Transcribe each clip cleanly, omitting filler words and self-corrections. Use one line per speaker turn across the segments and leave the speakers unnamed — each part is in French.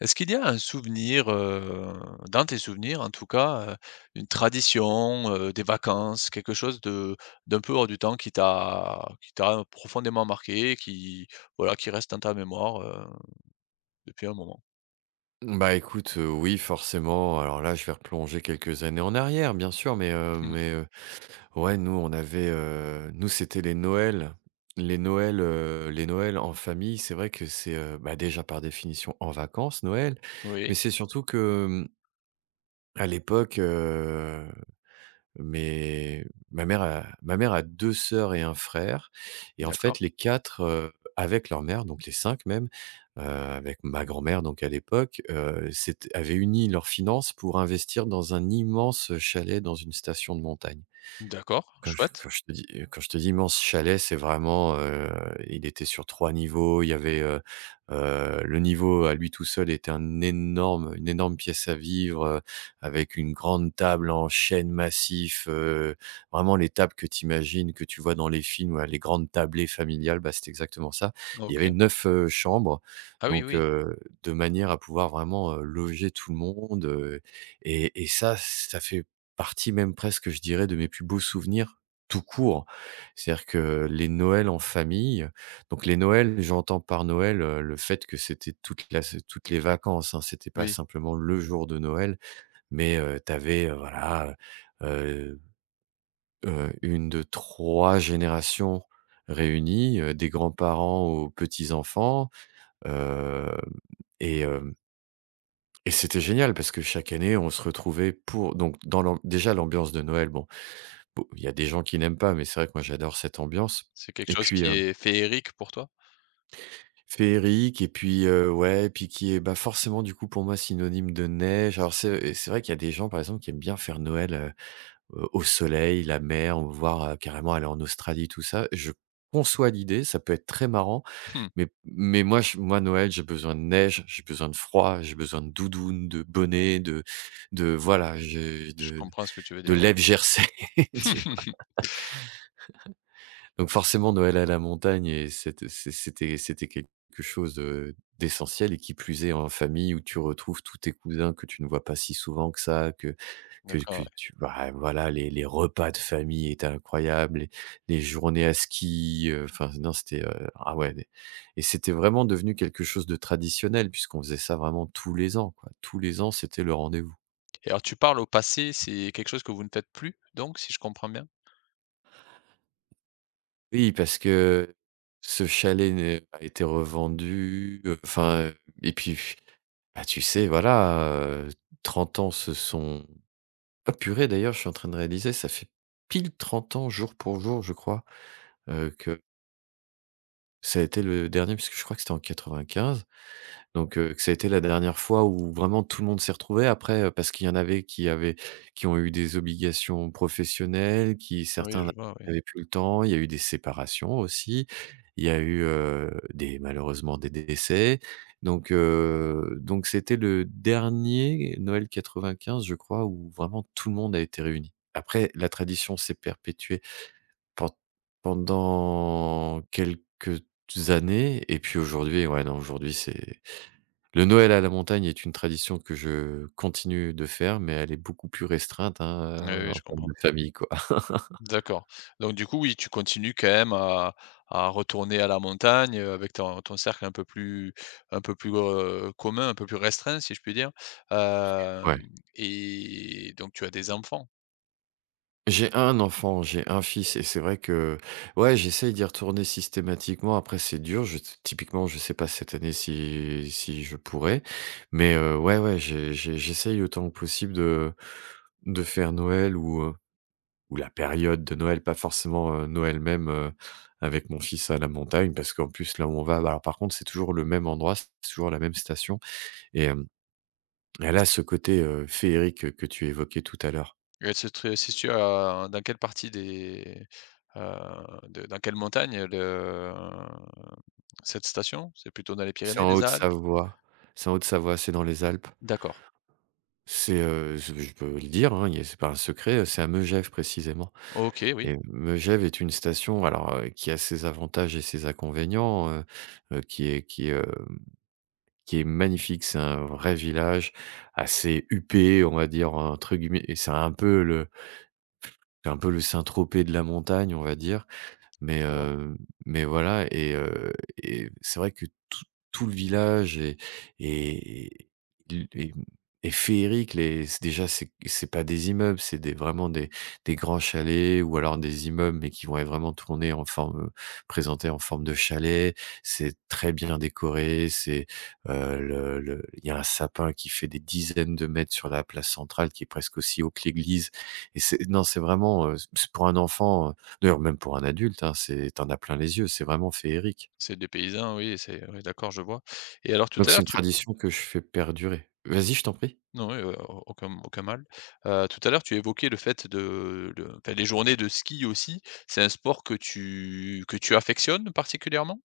Est-ce qu'il y a un souvenir, dans tes souvenirs en tout cas, une tradition, des vacances, quelque chose de d'un peu hors du temps qui t'a profondément marqué, qui voilà, qui reste dans ta mémoire, depuis un moment?
Bah, écoute, oui, forcément. Alors là, je vais replonger quelques années en arrière, bien sûr,
Mmh.
ouais, nous, c'était les Noëls. Les Noëls, les Noëls en famille, c'est vrai que bah, déjà, par définition, en vacances, Noël, mais
Oui,
c'est surtout que, mmh, à l'époque, mais ma mère a 2 sœurs et un frère et en
d'accord,
fait les 4 avec leur mère, donc les 5 même, avec ma grand-mère donc à l'époque, c'ét avaient uni leurs finances pour investir dans un immense chalet dans une station de montagne.
d'accord,
Quand je quand
chouette.
je te dis immense chalet, c'est vraiment, il était sur 3 niveaux. Il y avait, le niveau à lui tout seul était un énorme une énorme pièce à vivre, avec une grande table en chêne massif, vraiment les tables que tu imagines, que tu vois dans les films, ouais, les grandes tablées familiales, bah, c'était exactement ça. Il y avait
OK.
neuf chambres,
Ah oui,
donc
oui,
de manière à pouvoir vraiment, loger tout le monde. Et ça, ça fait partie même presque, je dirais, de mes plus beaux souvenirs tout court. C'est-à-dire que les Noëls en famille donc les Noëls, j'entends par Noël, le fait que c'était toute la toutes les vacances, hein, c'était pas
oui,
simplement le jour de Noël, mais tu avais, voilà, heu 1, 2, 3 générations réunies, des grands-parents aux petits-enfants, hem et hem et c'était génial parce que chaque année, on se retrouvait pour donc dans l'am déjà l'ambiance de Noël. Bon, il y a des gens qui n'aiment pas, mais c'est vrai que moi j'adore cette ambiance
c'est quelque
et
chose
puis,
qui est féerique pour toi?
féerique et puis, ouais, et puis qui est, bah, forcément du coup pour moi synonyme de neige. Alors c'est vrai qu'il y a des gens par exemple qui aiment bien faire Noël, au soleil, la mer, ou voire, carrément aller en Australie, tout ça. Je conçois l'idée, ça peut être très marrant,
Mmh.
mais moi Noël, j'ai besoin de neige, j'ai besoin de froid, j'ai besoin de doudoune, de bonnet, de voilà, j'ai
Je comprends ce que tu veux
de
dire.
lèvres gercées. Donc forcément, Noël à la montagne, et c'était c'est c'était c'était quelque chose, d'essentiel et qui plus est en famille où tu retrouves tous tes cousins que tu ne vois pas si souvent que ça,
D'accord,
que
ouais.
tu bah, voilà, les repas de famille étaient incroyables, les journées à ski, enfin non, c'était, ah ouais des et c'était vraiment devenu quelque chose de traditionnel puisqu'on faisait ça vraiment tous les ans, quoi. Tous les ans, c'était le rendez-vous.
Et alors tu parles au passé, c'est quelque chose que vous ne faites plus donc, si je comprends bien?
Oui, parce que ce chalet n'est a été revendu, enfin, et puis bah, tu sais, voilà, 30 ans se sont ah purée, d'ailleurs, je suis en train de réaliser, ça fait pile 30 ans jour pour jour, je crois, que ça a été le dernier, puisque je crois que c'était en 95 donc que ça a été la dernière fois où vraiment tout le monde s'est retrouvé après, parce qu'il y en avait qui ont eu des obligations professionnelles, qui
Oui,
certains
je vois, oui.
n'avaient plus le temps. Il y a eu des séparations aussi. Il y a eu, des malheureusement des décès. Donc c'était le dernier Noël 95, je crois, où vraiment tout le monde a été réuni. Après, la tradition s'est perpétuée pen pendant quelques années et puis aujourd'hui, ouais, non, aujourd'hui, c'est le Noël à la montagne est une tradition que je continue de faire, mais elle est beaucoup plus restreinte,
Oui,
hein,
oui,
en
je
termes
comprends.
de famille, quoi.
D'accord. Donc du coup, oui, tu continues quand même à retourner à la montagne, avec ton cercle un peu plus, commun, un peu plus restreint, si je puis dire. Hem
Ouais.
et donc tu as des enfants.
J'ai un enfant, j'ai un fils et c'est vrai que, ouais, j'essaye d'y retourner systématiquement. Après, c'est dur. Je typiquement, je sais pas cette année si je pourrais, mais ouais, ouais, j'essaye autant que possible de faire Noël ou la période de Noël, pas forcément, Noël même, avec mon fils à la montagne parce qu'en plus là où on va bah, alors par contre c'est toujours le même endroit, c'est toujours la même station et hem, elle a ce côté, féerique, que tu évoquais tout à l'heure.
Et elle se tr si tu as dans quelle partie des, heu, de dans quelle montagne le cette station? C'est plutôt dans les
C'est
Pyrénées,
en
les Alpes?
Haute-Savoie, c'est en Haute-Savoie, c'est dans les Alpes.
D'accord.
C'est, je peux le dire, hein, y a c'est pas un secret, c'est à Megève précisément
OK, oui,
et Megève est une station alors, qui a ses avantages et ses inconvénients, heu, qui est qui est, hem qui est magnifique. C'est un vrai village assez huppé, on va dire, entre guillemets et c'est un peu le Saint-Tropez de la montagne, on va dire. Mais,
je vois.
mais voilà et c'est vrai que tout le village est est est est féerique. Les c'est déjà, c'est pas des immeubles, c'est des vraiment des grands chalets ou alors des immeubles, mais qui vont être vraiment tournés en forme, présentés en forme de chalet. C'est très bien décoré, c'est, le il y a un sapin qui fait des dizaines de mètres sur la place centrale, qui est presque aussi haut que l'église et c'est non, c'est vraiment, c'est pour un enfant, d'ailleurs, même pour un adulte, hein, c'est tu en as plein les yeux, c'est vraiment féerique.
C'est des paysans, oui, c'est oui, d'accord, je vois. Et alors tout à
Donc c'est
l'heure,
une
tu
tradition que je fais perdurer. Vas-y, je t'en prie.
Non, oui, aucun mal. Tout à l'heure, tu évoquais le fait de enfin, les journées de ski aussi. C'est un sport que tu affectionnes particulièrement?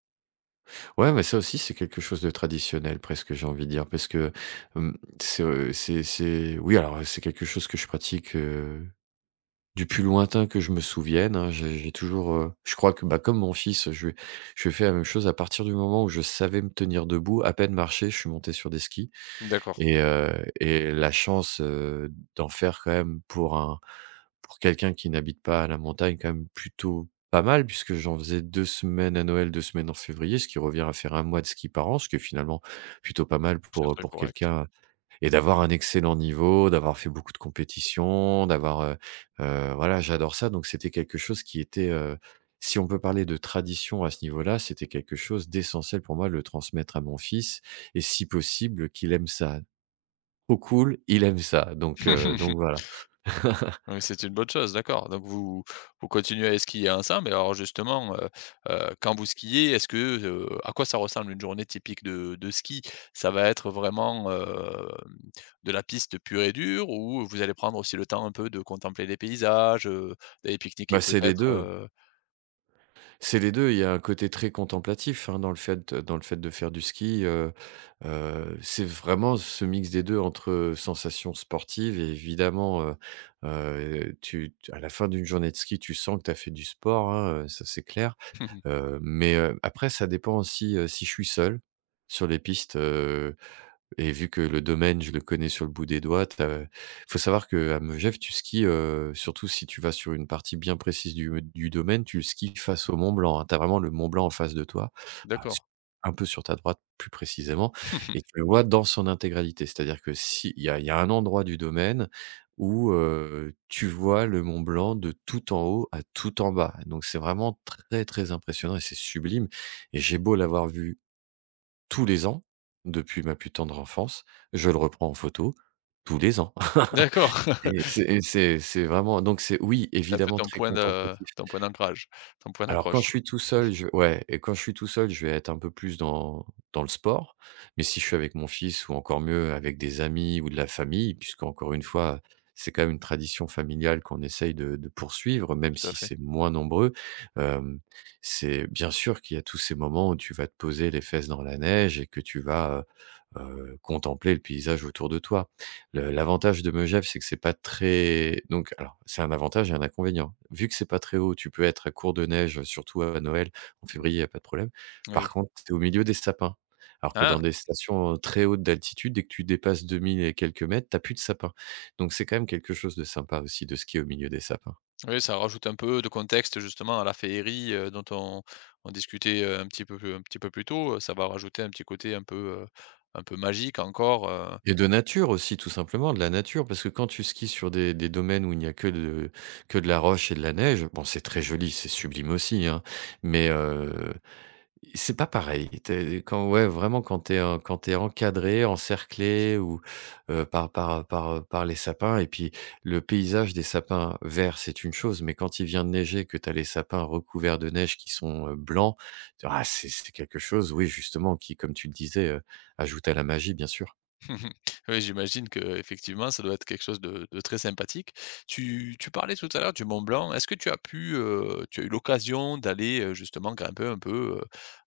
Ouais, mais ça aussi, c'est quelque chose de traditionnel presque, j'ai envie de dire, parce que, hem, c'est, c'est oui, alors, c'est quelque chose que je pratique, du plus lointain que je me souvienne, hein. J'ai toujours, je crois que, bah, comme mon fils, je lui ai la même chose. À partir du moment où je savais me tenir debout, à peine marcher, je suis monté sur des skis.
D'accord,
Et la chance, d'en faire quand même pour quelqu'un qui n'habite pas à la montagne, quand même plutôt pas mal puisque j'en faisais 2 semaines à Noël, 2 semaines en février, ce qui revient à faire un mois de ski par an, ce qui est finalement plutôt pas mal
c'est très
pour
correct.
quelqu'un et d'avoir un excellent niveau, d'avoir fait beaucoup de compétitions, d'avoir, voilà, j'adore ça, donc c'était quelque chose qui était, si on peut parler de tradition à ce niveau-là, c'était quelque chose d'essentiel pour moi de le transmettre à mon fils et si possible qu'il aime ça. Trop cool, il aime ça, donc voilà.
Oui, c'est une bonne chose, d'accord. Donc vous vous continuez à skier ensemble et alors justement, quand vous skiez, est-ce que, à quoi ça ressemble une journée typique de ski? Ça va être vraiment, hem, de la piste pure et dure ou vous allez prendre aussi le temps un peu de contempler les paysages, d'aller pique-niquer
Bah, c'est les
peut-être,
2. C'est les 2. Il y a un côté très contemplatif, hein, dans le fait de faire du ski, c'est vraiment ce mix des 2 entre sensations sportives et évidemment, tu à la fin d'une journée de ski, tu sens que tu as fait du sport, hein, ça c'est clair.
Mhm.
Après ça dépend aussi, si je suis seul sur les pistes. Et vu que le domaine, je le connais sur le bout des doigts, il faut savoir qu'à Megève, tu skis, surtout si tu vas sur une partie bien précise du domaine, tu skis face au Mont-Blanc, hein. Tu as vraiment le Mont-Blanc en face de toi, enfin, s
D'accord,
un peu sur ta droite plus précisément et tu le vois dans son intégralité. C'est-à-dire que si il y a un endroit du domaine où, tu vois le Mont-Blanc de tout en haut à tout en bas. Donc c'est vraiment très, très impressionnant et c'est sublime et j'ai beau l'avoir vu tous les ans, depuis ma plus tendre enfance, je le reprends en photo tous les ans
d'accord.
et c'est vraiment donc c'est oui,
C'est un peu
évidemment
ton
très
point de
contemplatif.
ton point d'ancrage, ton point
Alors quand
d'accroche,
je suis tout seul, je ouais et quand je suis tout seul, je vais être un peu plus dans le sport. Mais si je suis avec mon fils ou encore mieux avec des amis ou de la famille, puisque encore une fois, c'est quand même une tradition familiale qu'on essaye de poursuivre, même
tout à
si
fait.
c'est moins nombreux. Hem, c'est bien sûr qu'il y a tous ces moments où tu vas te poser les fesses dans la neige et que tu vas, contempler le paysage autour de toi. Le L'avantage de Megève, c'est que c'est pas très donc alors, c'est un avantage et un inconvénient. Vu que c'est pas très haut, tu peux être à court de neige, surtout à Noël. En février, il y a pas de problème. Par
Oui.
contre, tu es au milieu des sapins. Alors que dans
Ah!
des stations, très hautes d'altitude, dès que tu dépasses 2000 et quelques mètres, t'as plus de sapins. Donc c'est quand même quelque chose de sympa aussi de skier au milieu des sapins.
Oui, ça rajoute un peu de contexte justement à la féerie, dont on discutait, un petit peu plus un petit peu plus tôt, ça va rajouter un petit côté heu, un peu magique encore,
Et de nature aussi, tout simplement, de la nature, parce que quand tu skis sur des domaines où il n'y a que de la roche et de la neige, bon, c'est très joli, c'est sublime aussi, hein, mais c'est pas pareil. Tu quand ouais, vraiment quand t'es encadré, encerclé ou par les sapins et puis le paysage des sapins verts, c'est une chose, mais quand il vient de neiger, que tu as les sapins recouverts de neige qui sont, blancs. Ah, c'est quelque chose, oui, justement, qui, comme tu le disais, ajoute à la magie, bien sûr.
Mhm. Oui, j'imagine que effectivement, ça doit être quelque chose de très sympathique. Tu parlais tout à l'heure du Mont-Blanc. Est-ce que tu as pu, tu as eu l'occasion d'aller, justement grimper un peu,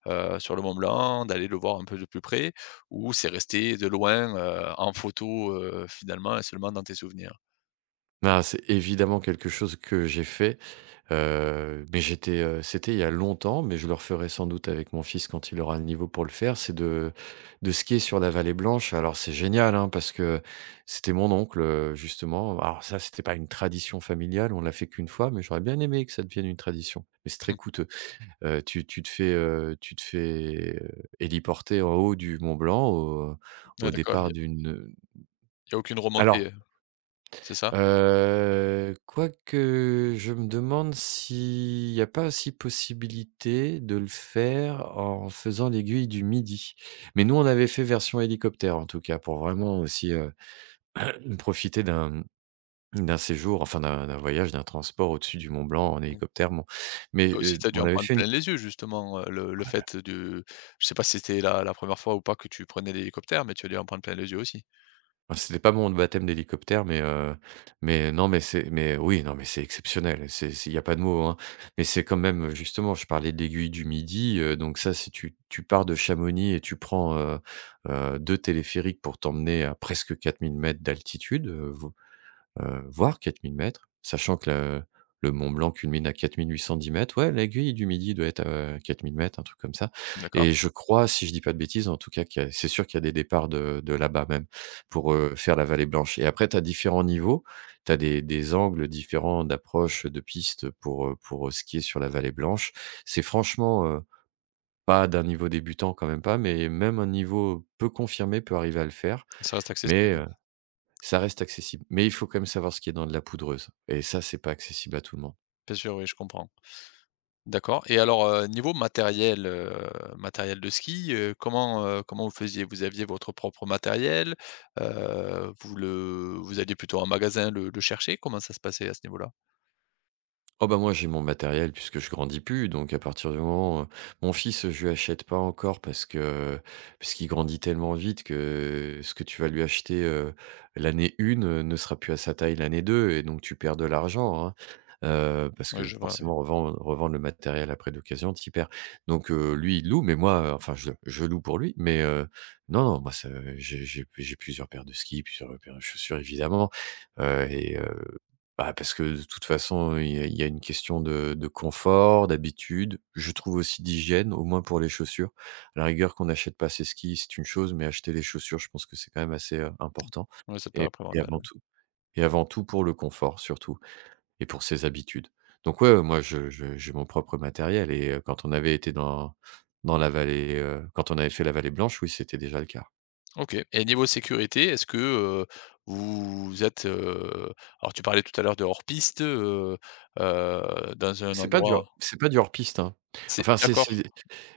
sur le Mont-Blanc, d'aller le voir un peu de plus près? Ou c'est resté de loin, en photo, finalement et seulement dans tes souvenirs?
Ah, c'est évidemment quelque chose que j'ai fait, mais c'était il y a longtemps, mais je le referai sans doute avec mon fils quand il aura le niveau pour le faire, c'est de skier sur la Vallée Blanche. Alors c'est génial, hein, parce que c'était mon oncle, justement. Alors ça, c'était pas une tradition familiale, on l'a fait qu'une fois, mais j'aurais bien aimé que ça devienne une tradition, mais c'est très coûteux. Tu te fais, héliporter en haut du Mont Blanc au
Ah
au
d'accord, il y
départ
a
d'une,
y a aucune
alors.
remontée, C'est ça?
Quoique, je me demande s'il n'y a pas aussi possibilité de le faire en faisant l'aiguille du Midi. Mais nous, on avait fait version hélicoptère, en tout cas, pour vraiment aussi, profiter d'un séjour, enfin d'un voyage, d'un transport au-dessus du Mont Blanc en
Mmh.
hélicoptère, bon. Mais,
Toi aussi, tu as dû
on
en
avait
prendre
fait une.
plein les yeux justement, le fait de je sais pas si c'était la 1re fois ou pas que tu prenais l'hélicoptère, mais tu as dû en prendre plein les yeux aussi?
Bah, c'était pas mon baptême d'hélicoptère, mais non, mais c'est mais oui, non, mais c'est exceptionnel. C'est il y a pas de mots, hein. Mais c'est quand même, justement, je parlais de l'aiguille du Midi, donc ça, si tu pars de Chamonix et tu prends, 2 téléphériques pour t'emmener à presque 4000 mètres d'altitude, voire 4000 mètres, sachant que le Mont Blanc culmine à 4810 mètres. Ouais, l'aiguille du Midi doit être à 4000 mètres, un truc comme ça.
D'accord,
Et je crois, si je dis pas de bêtises, en tout cas, qu'il y a c'est sûr qu'il y a des départs de là-bas même pour, faire la Vallée Blanche, et après tu as différents niveaux. Tu as des angles différents d'approche de piste pour, skier sur la Vallée Blanche. C'est franchement, pas d'un niveau débutant quand même, pas, mais même un niveau peu confirmé peut arriver à le faire,
ça reste
mais
accessible.
ça reste accessible. Mais il faut quand même savoir ce qu'il y a dans de la poudreuse, et ça, c'est pas accessible à tout le monde.
Bien sûr, oui, je comprends. D'accord et alors, niveau matériel, matériel de ski, comment, comment vous faisiez? Vous aviez votre propre matériel? Vous le vous alliez plutôt en magasin le chercher? Comment ça se passait à ce niveau-là?
Oh bah, moi, j'ai mon matériel puisque je grandis plus. Donc à partir du moment, mon fils, je lui achète pas encore, parce qu'il grandit tellement vite que ce que tu vas lui acheter, l'année une ne sera plus à sa taille l'année deux, et donc tu perds de l'argent, hein. Parce
Ouais,
que
je vois, ouais.
forcément revendre le matériel après d'occasion, tu perds. Donc lui, il loue, mais moi, enfin je loue pour lui, mais non, non, moi ça j'ai plusieurs paires de skis, plusieurs paires de chaussures évidemment, et bah, parce que de toute façon, il y a une question de confort, d'habitude, je trouve aussi d'hygiène, au moins pour les chaussures. À la rigueur qu'on n'achète pas ses skis, c'est une chose, mais acheter les chaussures, je pense que c'est quand même assez, important,
Ouais, ça te
et
paraît
et avant
primordial.
tout et avant tout pour le confort surtout, et pour ses habitudes. Donc ouais, moi je j'ai mon propre matériel, et quand on avait été dans la vallée, quand on avait fait la Vallée Blanche, oui, c'était déjà le cas.
OK et niveau sécurité, est-ce que, vous êtes, alors tu parlais tout à l'heure de hors piste, dans un endroit
C'est pas du hors piste, hein.
c'est
Enfin, c'est c'est
d'accord,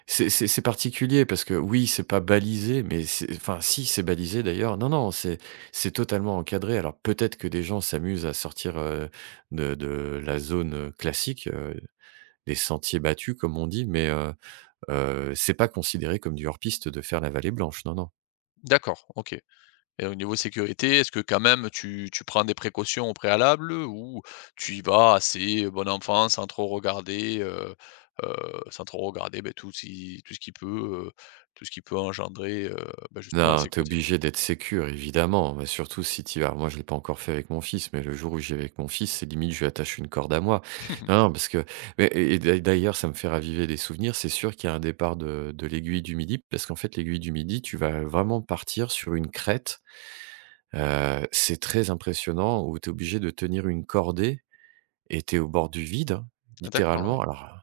c'est c'est c'est particulier, parce que oui, c'est pas balisé, mais c'est, enfin si, c'est balisé d'ailleurs. Non, non, c'est totalement encadré. Alors peut-être que des gens s'amusent à sortir, de la zone, classique, des sentiers battus comme on dit, mais c'est pas considéré comme du hors piste de faire la Vallée Blanche, non, non.
d'accord, OK et au niveau sécurité, est-ce que quand même tu prends des précautions au préalable ou tu y vas assez bon enfant sans trop regarder, sans trop regarder, beh, tout si tout ce qui peut, heu, tout ce qui peut engendrer, bah, justement la
Non, t'es
sécurité?
obligé d'être sécure, évidemment, bah, surtout si t'y vas. Moi, je l'ai pas encore fait avec mon fils, mais le jour où j'y vais avec mon fils, c'est limite je lui attache une corde à moi. Non, non, parce que mais et d'ailleurs, ça me fait raviver des souvenirs, c'est sûr qu'il y a un départ de l'aiguille du Midi, parce qu'en fait, l'aiguille du Midi, tu vas vraiment partir sur une crête, c'est très impressionnant, où tu es obligé de tenir une cordée et tu es au bord du vide, hein,
Ah, d'accord, ouais.
littéralement. Alors,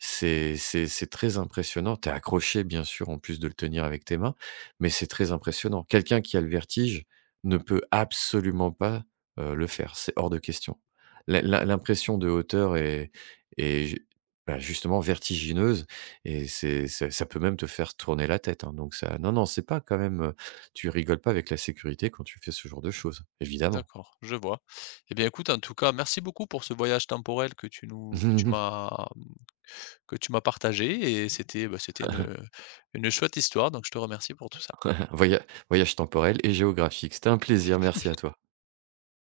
c'est très impressionnant. Tu es accroché, bien sûr, en plus de le tenir avec tes mains, mais c'est très impressionnant. Quelqu'un qui a le vertige ne peut absolument pas, le faire, c'est hors de question. La la L'impression de hauteur est ju bah, justement, vertigineuse, et c'est ça peut même te faire tourner la tête, hein. Donc ça non, non, c'est pas quand même, tu rigoles pas avec la sécurité quand tu fais ce genre de choses, évidemment.
D'accord, je vois. Eh bien, écoute, en tout cas, merci beaucoup pour ce voyage temporel que tu nous, que tu m'as partagé et c'était, bah, c'était une chouette histoire, donc je te remercie pour tout ça.
Voya Voyage temporel et géographique. C'était un plaisir, merci à toi.